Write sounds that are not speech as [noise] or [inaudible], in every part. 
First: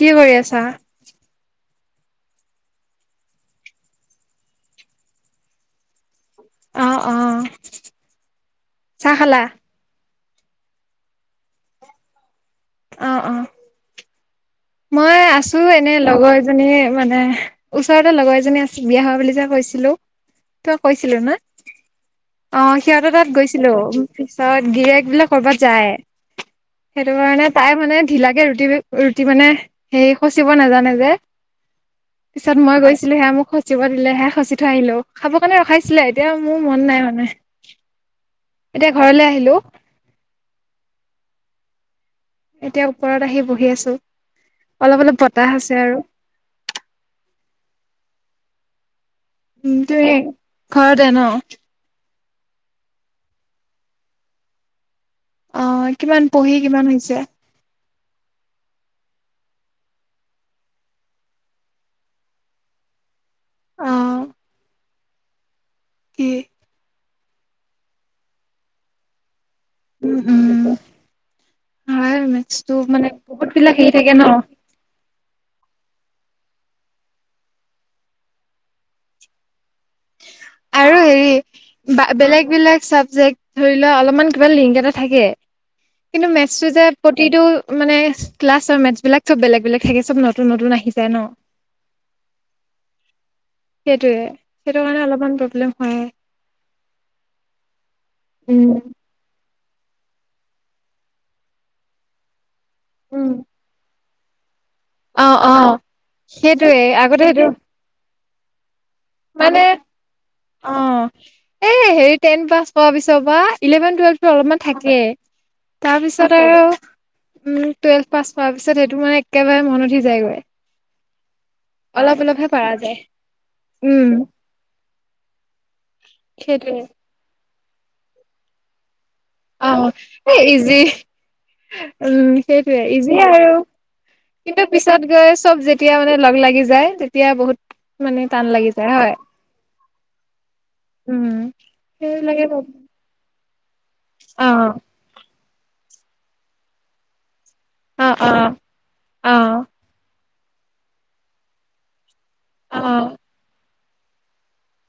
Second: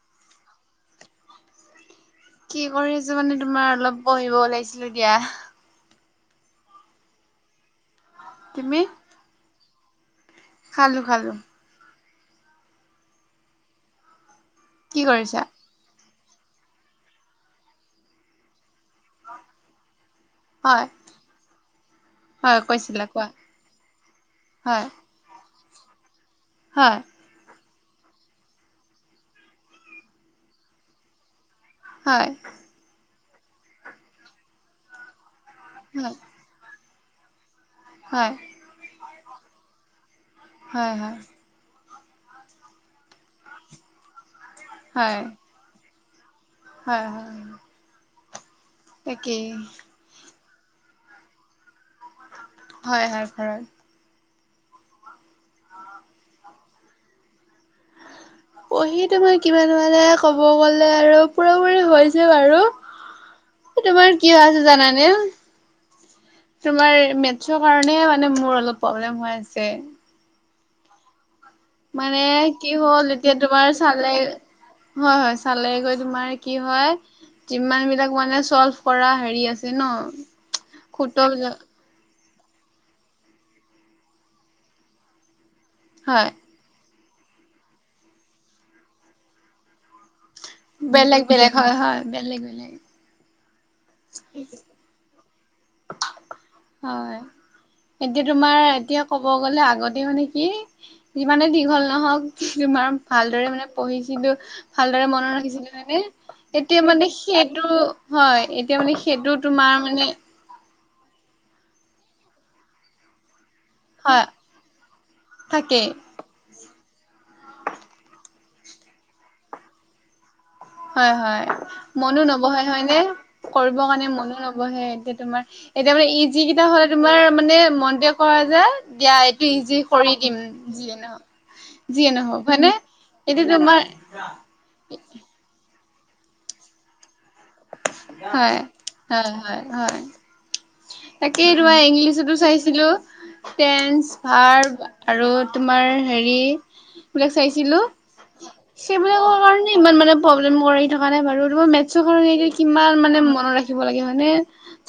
কি কৰি আছা? কি কৰি আছো মানে তোমাৰ অলপ পঢ়িব ওলাইছিলো দিয়া। অ অ চাহ খালা। খালোঁ খালোঁ। অ অ কি মই কৰিছা? আছো এনেই লগৰ। এজনী মানে ওচৰতে লগৰ এজনী আছিল বিয়া হয় বুলি যে কৈছিলো। তই হয় কৈছিলো না। হয় অ কৈছিলা সিহঁতে কোৱা। তাত গৈছিলোঁ পিছত হয় গিৰেয়ক বোলে কৰবাত যায়। হয় সেইটো কাৰণে তাই মানে ঢিলাকে ৰুটি ৰুটি মানে হেৰি সচিব নাজানে যে। হয় পিছত মই গৈছিলো সেয়া মোক সচিব দিলে হে সচি থৈ আহিলোঁ। খাব কাৰণে ৰখাইছিলে হয় এতিয়া মোৰ মন নাই মানে হয় এতিয়া ঘৰলৈ আহি হেল্ল' হয় হয় এতিয়া ওপৰত আহি বহি আছো, অলপ হয় অলপ বতাহ আছে আৰু। হয় হয়। তাকেই উ তুমি ঘৰতে ন। হয় হয় ঘৰত। অ কিমান পঢ়ি কিমান হৈছে? হয় [inaudible] পঢ়ি তোমাৰ কিমান মানে ক'ব গ'লে আৰু পুৰাপুৰি হৈছে বাৰু। আহ তোমাৰ কি আছে জানানে কি তোমাৰ মেথছৰ কাৰণে মানে মোৰ অলপ প্ৰব্লেম হৈ আছে। উম! উম! হয় মানে কি মেথছটো মানে হ'ল এতিয়া বহুত তোমাৰ বিলাক হেৰি চালে থাকে ন হয় হয় চালে গৈ তোমাৰ কি হয় যিমান বিলাক মানে চল্ভ কৰা হেৰি আছে ন। আৰু হেৰি সূত্ৰবিলাক বা বেলেগ এইবিলাক চাবজেক্ট ধৰি লোৱা অলপমান কিবা লিংক এটা থাকে, হয় কিন্তু মেথছটো যে প্ৰতিটো মানে ক্লাছ আৰু মেথছ বিলাক চব বেলেগ বেলেগ থাকে চব ন নতুন নতুন আহি যায় বেলেগ বেলেগ হয় হয় বেলেগ বেলেগ। সেইটোৱে সেইটো কাৰণে অলপ হয়, এতিয়া তোমাৰ উম এতিয়া ক'ব গ'লে আগ আগতে মানে কি যিমানে দীঘল নহওক তোমাৰ উম ভালদৰে মানে পঢ়িছিলো। ভালদৰে অ মনত অ ৰাখিছিলে মানে সেইটোৱে এতিয়া মানে আগতে সেইটো হয় এতিয়া মানে সেইটো তোমাৰ মানে অ এ হেৰি টেন পাছ কৰা পিছ পা ইলেভেন হয় টুৱেলভটো অলপমান থাকে থাকে তাৰপিছত আৰু উম! টুৱেলভ পাছ কৰ পিছত সেইটো মানে একেবাৰে মন উঠি যায়গৈ। হয় হয়। অলপ মনো অলপহে নবহে পাৰা হয় নে, যায় কৰিব কাৰণে উম মনো নবহে এতিয়া তোমাৰ এতিয়া মানে ই যি কেইটা সেইটোৱে হলে তোমাৰ মানে মনটোৱে কই যে দিয়া এইটো ইজি অ'। কৰি এ দিম ইজি যিয়ে নহ উম সেইটোৱে ইজিয়ে আৰু তোমাৰ কিন্তু পিছত গৈ চব যেতি তেতিয়া মানে লগ লাগি যায় তেতিয়া বহুত মানে টান হয় লাগি যায় হয় হয় উম। তাকেই এই তোমাৰ ইংলিছতো সেইবিলাকে অ', চাইছিলো টেন্ঞ্চ ভাৰব আৰু তোমাৰ হেৰি ছিলো অ', অ', সেইবিলাকৰ কাৰণে অ', ইমান মানে প্ৰব্লেম কৰা থকা নাই বাৰু তমাৰ মেথছৰ কাৰ কিমান অ', মানে মনত ৰাখিব লাগে মানে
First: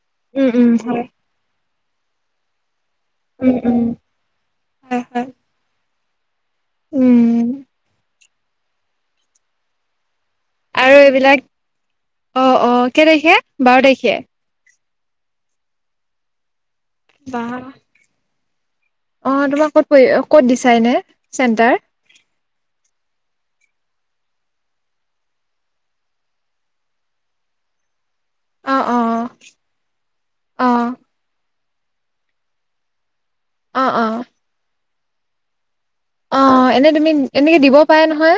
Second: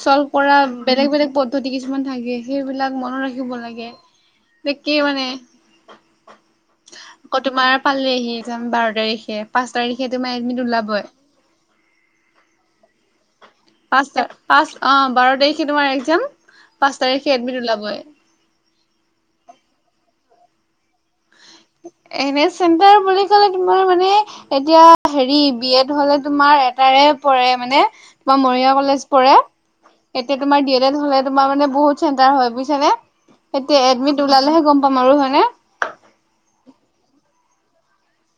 চল্ভ উম, কৰা উম হয়। বেলেগ বেলেগ পদ্ধতি কিছুমান থাকে সেইবিলাক মনত উম, ৰাখিব উম লাগে এ কি হয়, হয়, মানে আকৌ উম তোমাৰ পালেহি যাম বাৰ তাৰিখে পাঁচ তাৰিখে তোমাৰ একমিনি আৰু ওলাবই এইবিলাক অ অ কেই তাৰিখে বাৰ পাঁচ তাৰিখে পাঁচ অ বাৰ তাৰিখে তোমাৰ একজাম পাঁচ তাৰিখে বা এডমিট ওলাবই অ তোমাক ক'ত পৰি ক'ত দিছা এনে চেণ্টাৰ এনে চেন্তাৰ বুলি কলে তোমাৰ মানে এতিয়া হেৰি বি এড হলে তোমাৰ এটাৰে পৰে মানে তোমাৰ অ মৰিগাঁও অ কলেজ পৰে এতিয়া তোমাৰ অ ডি এড এড হলে তোমাৰ মানে বহুত চেণ্টাৰ হয় বুইছানে। অ এতিয়া অ এডমিট ওলালেহে গম পাম আৰু হয়নে অ এনে তুমি এনেকে দিব পাৰে নহয়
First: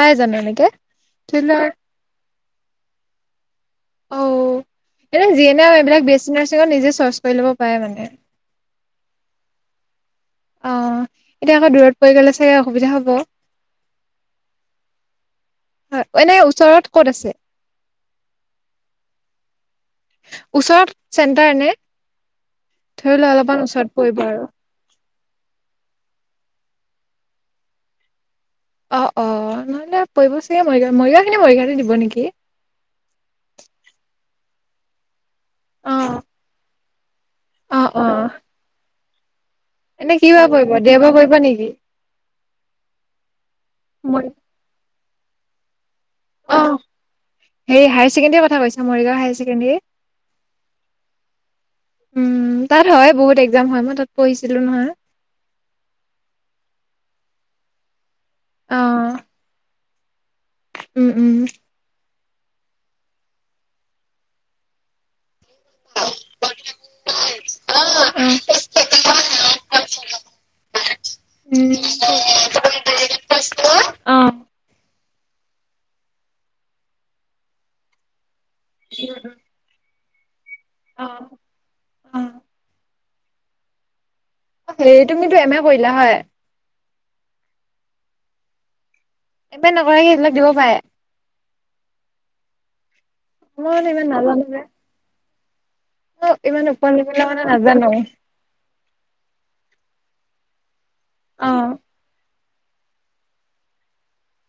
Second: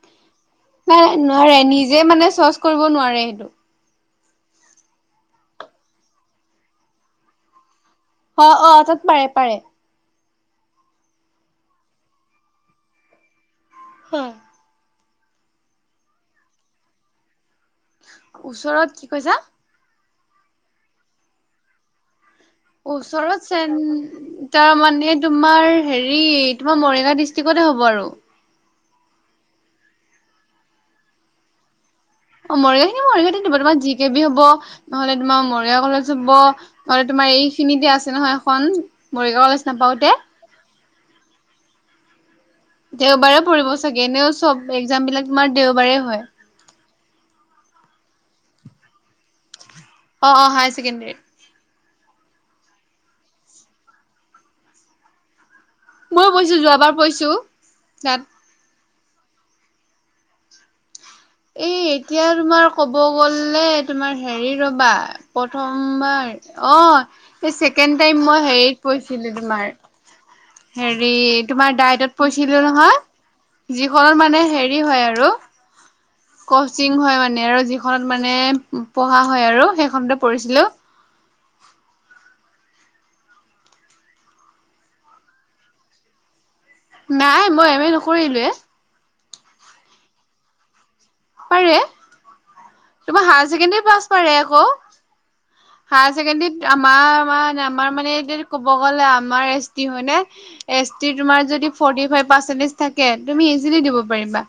পাই জানো এনেকে নাই নাই নোৱাৰে থ্ৰিলাৰ নিজে মানে চৰ্চ কৰিব নোৱাৰে সেইটো অ এনে যিয়ে ন এইবিলাক বে নাৰ্চিঙত নিজে চৰ্চ কৰি ল'ব পাৰে মানে। অ অ তাত পাৰে পাৰে অ এতিয়া আকৌ দূৰত পৰি গ'লে চাগ অসুবিধা হ'ব হুম হয় এনে ওচৰত ক'ত আছে? ওচৰত কি কৈছা ওচৰত চেণ্টাৰ নে ধৰি লোৱা ওচৰত অলপমান চ ওচৰত পৰিব আৰু তাৰ মানে তোমাৰ হেৰি তোমাৰ মৰিগাঁও ডিষ্ট্ৰিকতে হ'ব আৰু অ অ নহলে পৰিব চাগে মৰিগাঁও মৰিগাঁও খিনি মৰিগাওঁটে দিব নেকি অ মৰিগাঁও খিনি মৰিগাঁতে দিব তোমাৰ জি কে বি হব নহ'লে তোমাৰ মৰিগাঁও অ কলেজত হব নহলে তোমাৰ অ এইখিনিতে অ আছে নহয় এখন মৰিগাঁও কলেজ নাপাওতে এনে কি বাৰ পৰিব দেওবাৰ পৰিব নেকি? দেওবাৰে পৰিব চাগে এনেও চব একজাম বিলাক তোমাৰ দেওবাৰে হয় অ হেৰি হায়াৰ ছেকেণ্ডৰ কথা কৈছা মৰিগাওঁ অ অ হায়াৰ ছেকেণ্ডেৰীত উম তাত হয় বহুত একজাম হয় মই তাত পঢ়িছিলো নহয় ময়ো পৈহিছো যোৱাবাৰ পৈহিছো তাত অ উম উম এই এতিয়া তোমাৰ ক'ব গ'লে তোমাৰ হেৰি ৰবা প্ৰথমবাৰ অ এই অ চছেকেণ্ড টাইম মই হেৰিত পঢ়িছিলো তোমাৰ হেৰি উম তোমাৰ ডাইটত পৰিছিলো নহয় অ যিখনত মানে হেৰি হয় আৰু আৰু কচিং হয় মানে আৰু যিখনত মানে পঢ়া হয় আৰু সেইখনতে পঢ়িছিলোঁ অ উম সেই তুমিতো এম এ কৰিলা হয় নাই মই এম এ নকৰিলোৱে এমে নকৰাকে সেইবিলাক দিব পাৰে পাৰে তোমাৰ হায় মই চেকেণ্ডৰী মানে পাছ ইমান কৰে নাজানো যে আকৌ মই ইমান হায়ছেণ্ডেৰিত ওপৰ আমাৰ লেভেলৰ মানে ম নাজানো আমাৰ মানে, কব গ'লে আমাৰ এছ টি হয় নে, এচটি তোমাৰ অ যদি অ ফৰ্টি-ফাইভ পাৰ্চেনটেজ থাকে, তুমি ইজিলি দিব পাৰিবা,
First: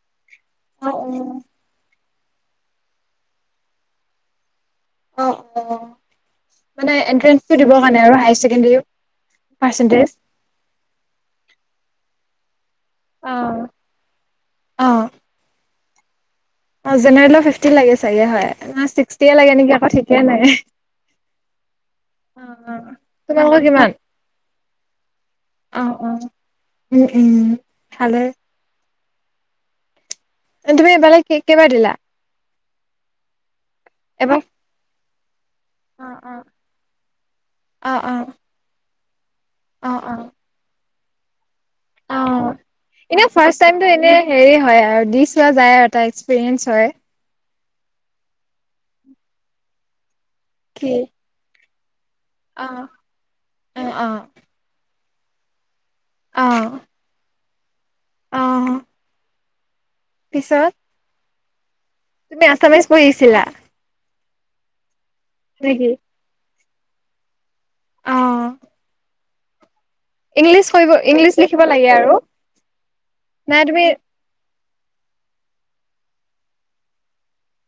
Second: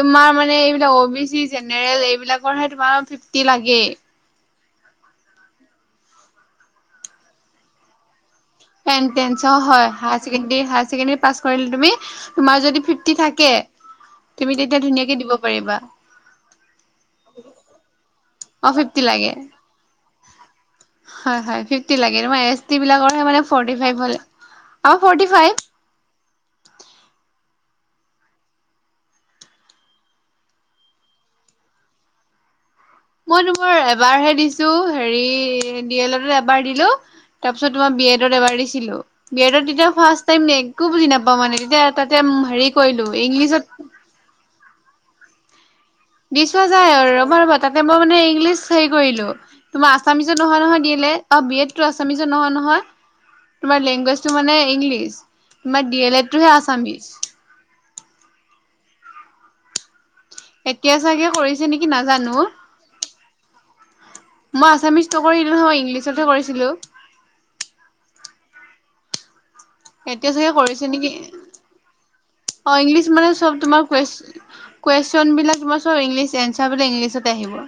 তোমাৰ মানে এই অ বিলাক অবিচি, জেনেৰেল বিলাকৰহে তোমাৰ ফিফটি লাগে। অ অ, মানে এনট্ৰেনছটো দিব কাৰণে আৰু হায়াৰ ছেকে এনট্ৰেনছৰ হয়, হায়ছেকেণ্ডেৰি হায়ছেকেণ্ডেৰি পাছ কৰিলে তুমি তোমাৰ যদি ফিফটি থাকে, অ তুমি তেতিয়া অ ধুনীয়াকে দিব পাৰিবা। অ জেনেৰেলৰ ফিফটি লাগে চাগে হয়, অ' নে ফিফটি ছিক্সটিয়ে লাগে নেকি আকৌ ঠিকে নাই। হয় হয় ফিফটি লাগে, তোমাৰ অ অ এচটি বিলাকৰ হে মানে তোমালোকৰ ফৰ্টি কিমান ফাইভ হ'লে আৰু ফৰ্টি ফাইভ অ অ উম উম ভালে তুমি এবালে কে কেইবাৰ দিলা? মই তোমাৰ এবাৰ হে দিছো হেৰি ডি অ অ এলত এবাৰ দিলো, তাৰ পিছত অ তোমাৰ বি অ এডত এবাৰ দিছিলো। বি এডত তেতিয়া অ ফ্ষ্ট টাইম একো বুজি নাপাওঁ মানে। তেয়া, অ তাতে অ হেৰি কৰিলো এনে ফাৰ্ষ্ট ইংলিছত টাইমটো এনে হেৰি হয় আৰু দি চোৱা যায় আৰু এটা দি এক্সপিৰিয়েঞ্চ চোৱা হয় যাই আৰু, ৰবা ৰবা তাতে মই মানে ইংলিছ হেৰি কৰিলো, তোমাৰ আচামিজত নহয় নহয় কি যি এই লেড, অ বি এড আছামিজত নহয় অ নহয়, অ তোমাৰ অ লেংগুৱেজটো মানে ইংলিছ। তোমাৰ ডি এল এডটোহে আছামিজ। অহ এতিয়া চাগে কৰি তুমি আছামিজ পঢ়িছিলা? মই আছামিজ নকৰিলো নহয়, নেকি ইংলিছতহে কৰিছিলো। অ এতিয়া চাগে ইংলিছ কৰিছে কৰিব নেকি? ইংলিছ লিখিব লাগে আৰু অ ইংলিছ মানে চব নাই তুমি তোমাৰ কোৱে কুৱেছন বিলাক তোমাৰ চব ইংলিছ, এঞ্চাৰ বিলাক ইংলিছতে আহিব।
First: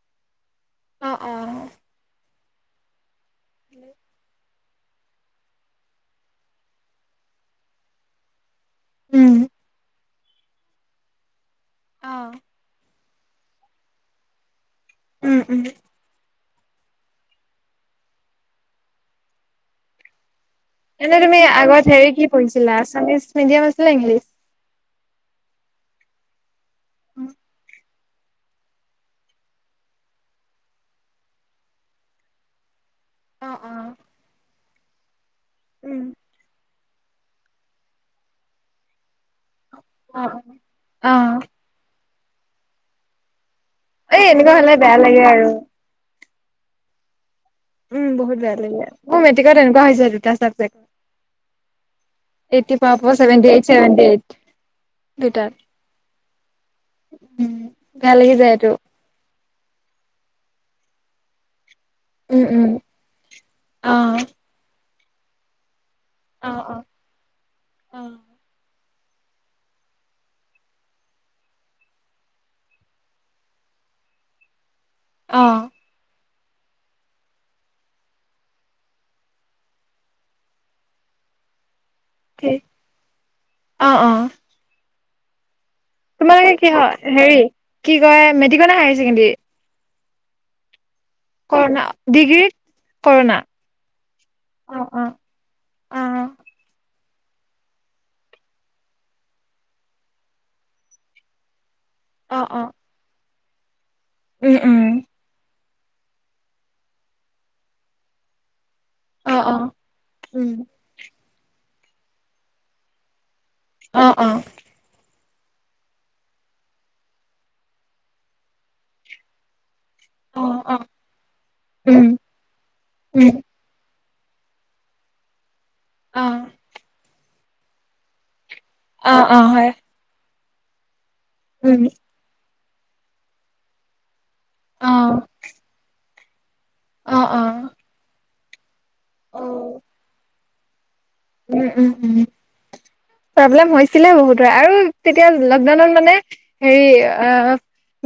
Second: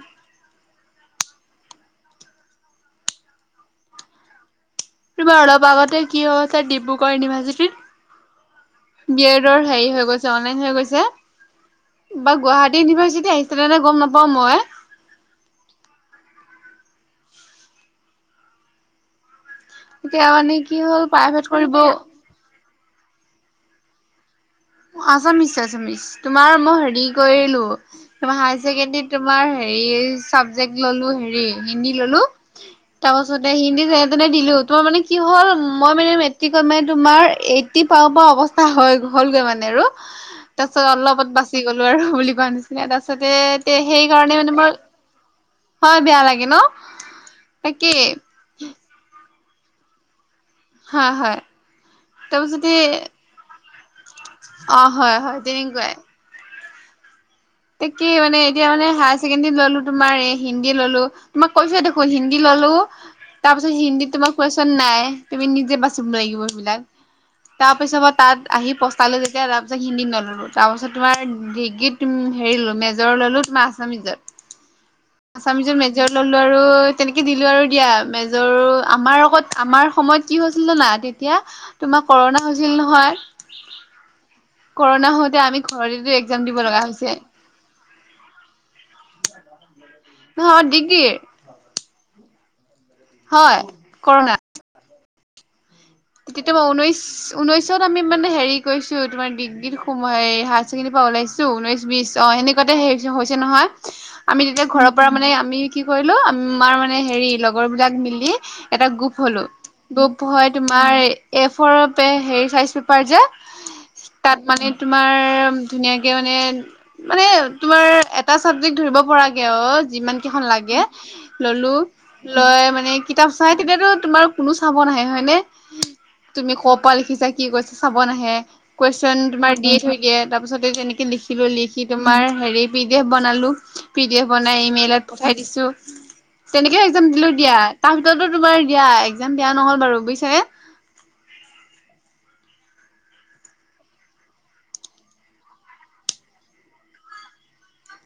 অ অ হেল্ল' তোমাৰ অলপ আগতে কি হৈছিলে, ডিব্ৰুগড় ইউনিভাৰ্চিটিত? বি উম এডৰ হেৰী হৈ গৈছে অনলাইন হৈ গৈছে, অ বা গুৱাহাটী ইউনিভাৰ্ছি আহিছিলে নে গম নাপাওঁ মই। উম উম এতিয়া মানে কি? হ'ল এনে তুমি প্ৰাইভেট কৰিব আগত হেৰি কি পঢ়িছিলা, আছামিজ মিডিয়াম আছিলে নে ইংলিছ? আছামিছ আছামিছ, তোমাৰ মই হেৰি কৰিলো তোমাৰ হায়ছেকেণ্ডৰীত তোমাৰ হেৰি চাবজেক্ট ললো হেৰি হিন্দী ললো। তাৰপাছতে অ', হিন্দী অ'। যেনে-তেনে দিলো, তোমাৰ মানে কি হ'ল মই উম। মানে মেট্ৰিকত মে তোমাৰ এটি পাব পা অৱস্থা হয় হ'লগৈ? মানে আৰু, অ', তাৰপাছত অলপত অ', বাচি গলো আৰু বুলি কোৱা নিচিনা তাৰ পাছতে এ এই সেইকাৰণে মানে এনেকুৱা মই, হ'লে বেয়া লাগে আৰু। হয় বেয়া লাগে ন। তাকেই উম বহুত বেয়া লাগিলে, মোৰ মেট্ৰিকত তেনেকুৱা হৈছে দুটা চাব হয় হয় তাৰপিছতে এইটি পা প চেভেনটি এইট, চেভেনটি এইট। অ হয় হয়, দুটাত। তেনেকুৱাই। উম, তাকে বেয়া লাগি মানে যায় এতিয়া এইটো, মানে হায়ছেকেণ্ডৰি ললো তোমাৰ হিন্দী ললো, তোমাক কৈছোঁ দেখোন হিন্দী উম, উম, ললো, তাৰ পিছত হিন্দীত অ'। তোমাৰ কুৱেশন নাই, তুমি নিজে বাচ চব লাগিব অ', সেইবিলাক, অ'। তাৰ পিছৰ পৰা অ', তাত আহি পচ পালোঁ যেতিয়া তাৰপিছত হিন্দীত নললো, তাৰপাছত তোমাৰ ডিগ্ৰীত তুমি হেৰি ললো, মেজৰ ললো তোমাৰ আছামিজত, অ', আছামিজত মেজৰ ললো আৰু তেনকে দিলো আৰু দিয়া, মেজৰ আমাৰ লগত আমাৰ সময়ত কি হৈছিল জানা? তেতিয়া তোমাৰ কৰ'ণা ঠিক, হৈছিল নহয়, অ', অ', কৰ'ণা হওতে আমি ঘৰতেতো এক্সাম তোমালোকে দিব কি লগা হয় হৈছে। হেৰি কি কয় মেট্ৰিক ৰ নে হায়াৰ ছেকেণ্ডেৰী? অ, ডিগ্ৰী। ডিগ্ৰী কৰোণা হয় কৰ'না অ, অ। অ', তেতিয়া তোমাৰ ঊনৈশ, ঊনৈশত আমি মানে হেৰি কৰিছো তোমাৰ ডিগ্ৰীত সোমায়, হায়াৰ ছেকেণ্ডাৰী ওলাইছো। ঊনৈশ -বিশ অ সেনেকুৱাতে সেই হৈছে নহয়। আমি উম, তেতিয়া উম। ঘৰৰ পৰা মানে আমি কি কৰিলো আ আমাৰ মানে হেৰি লগৰবিলাক মিলি এটা গ্ৰুপ অ', হলো। অ'। গ্ৰুপ হৈ উম। আৰে, এফৰ পে হেৰি চাইজ পেপাৰ যে, অ', অ'। তাত মানে তোমাৰ ধুনীয়া কে মানে মা, নে তোমাৰ এটা চাবজেক্ট ধৰিব পৰাগে আৰু। যিমান কেইখন অ', অ'। লাগে ললো। উম। লয় মানে উম। কিতাপ চাই তেতিয়াতো তোমাৰ কোনো চাব নাহে হয় নে? অ', তুমি ক' পৰা লিখিছা কি কৈছা চাব নাহে। অ', কুৱেশন অ', তোমাৰ হয়। দিয়ে থৈ দিয়ে। তাৰ পিছতে তেনেকে লিখিলো, উম। লিখি তোমাৰ হেৰি পি ডি এফ বনালো, পিডি এফ বনাই ইমেইলত অ', পঠাই দিছো। চি তেনেকে একজাম অ', দিলো অ'। দিয়া, তাৰ ভিতৰতো তোমাৰ দিয়া একজাম দিয়া নহল অ'। বাৰু বুজিচানে? উম, উম, উম। প্ৰব্লেম হৈছিলে বহুতৰে আৰু তেতিয়া লকডাউনত মানে হেৰি অ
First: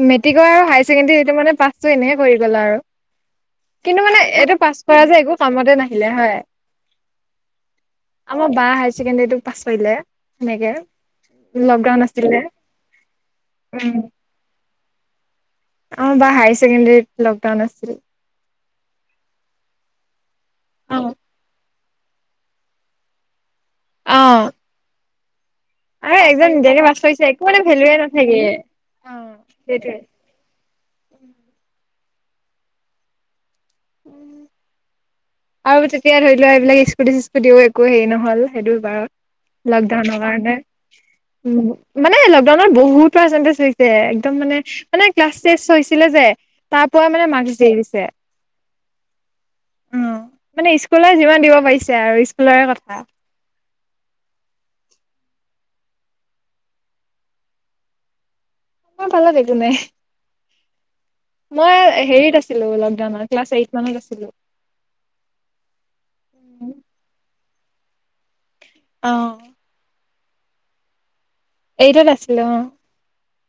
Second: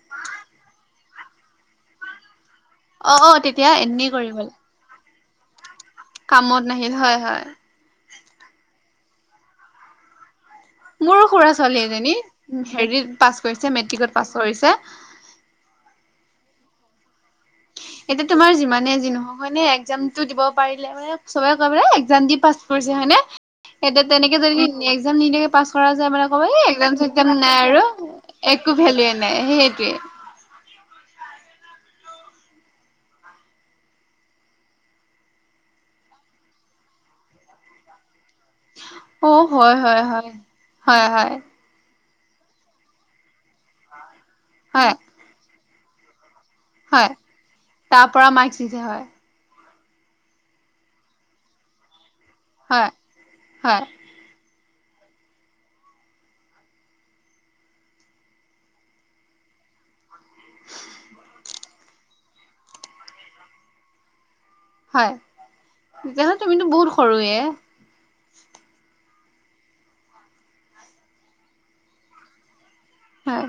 মেটিক আৰু হায়াৰ ছেকেডেৰী সেইটো মানে পাছটো এনে কৰি বলা আৰু অ অ তেতিয়া কিন্তু এনেই মানে কৰি গল এইটো পাছ কৰা যে একো কামতে নাই। কামত নাহিল হয়, হয়। আমাৰ বা হায়াৰ ছেকেণ্ডৰীটোক পাছ কৰিলে। সেনেকে মোৰো খুৰা-ছোৱালী লকডাউন এজনী, আছিলে। হেৰিত পাছ কৰিছে মেট্ৰিকত পাছ কৰিছে। অ, বা হায়াৰ ছেকেণ্ডাৰীত এতিয়া তোমাৰ যিমানে যি নহক হয় নে একজামতটো দিব পাৰিলে মানে অ', চবে কয় বলে এক জানকী পাছ কৰিছে হয়নে? তে তে তে তেনেকে অ'। যদি একজাম নিদিয়াকে পাছ কৰা যায় আৰু মানে ক'ব একদম এই নিজাকে একজাম- বাছ লৈছে চেকজাম একো মানে নাই আৰু ভেলুৱে নাথাকে একো ভেলোয়ে নাই সেইটোৱে। উম। আৰু তেতিয়া ধৰি লোৱা এইবিলাক স্কুটি চিস্কুটিও একো হেৰি নহল। সেইটো বাৰত, অ হয় হয় লকডাউনৰ হয় কাৰণে হয় হয় উম। মানে লকডাউন বহুত পাৰ্চেণ্টেজ হৈছে, একদম মানে হয় মানে ক্লাছ টেষ্ট হৈছিলে যে তাৰ পৰা হয় মানে মাকস দেৰি দিছে। তাৰ পৰা মাৰ্কচ দিছে হয় অ, মানে স্কুলৰ যিমান দিব পাৰিছে আৰু। স্কুলৰে হয়, কথা হয়। মোৰ পালত একো নাই মই হেৰিত আছিলো লকডাউনৰ ক্লাছ এইট মানত আছিলো। হয় তেতিয়া তুমিতো বহুত সৰুৱে। আহ। এইটত আছিলো অ। হয়।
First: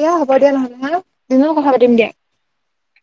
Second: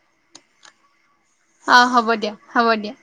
এয়া হ'ব দিয়া নহলে নহয় দিনৰ কথা অ পাতিম দিয়া। হ'ব হ'ব দিয়া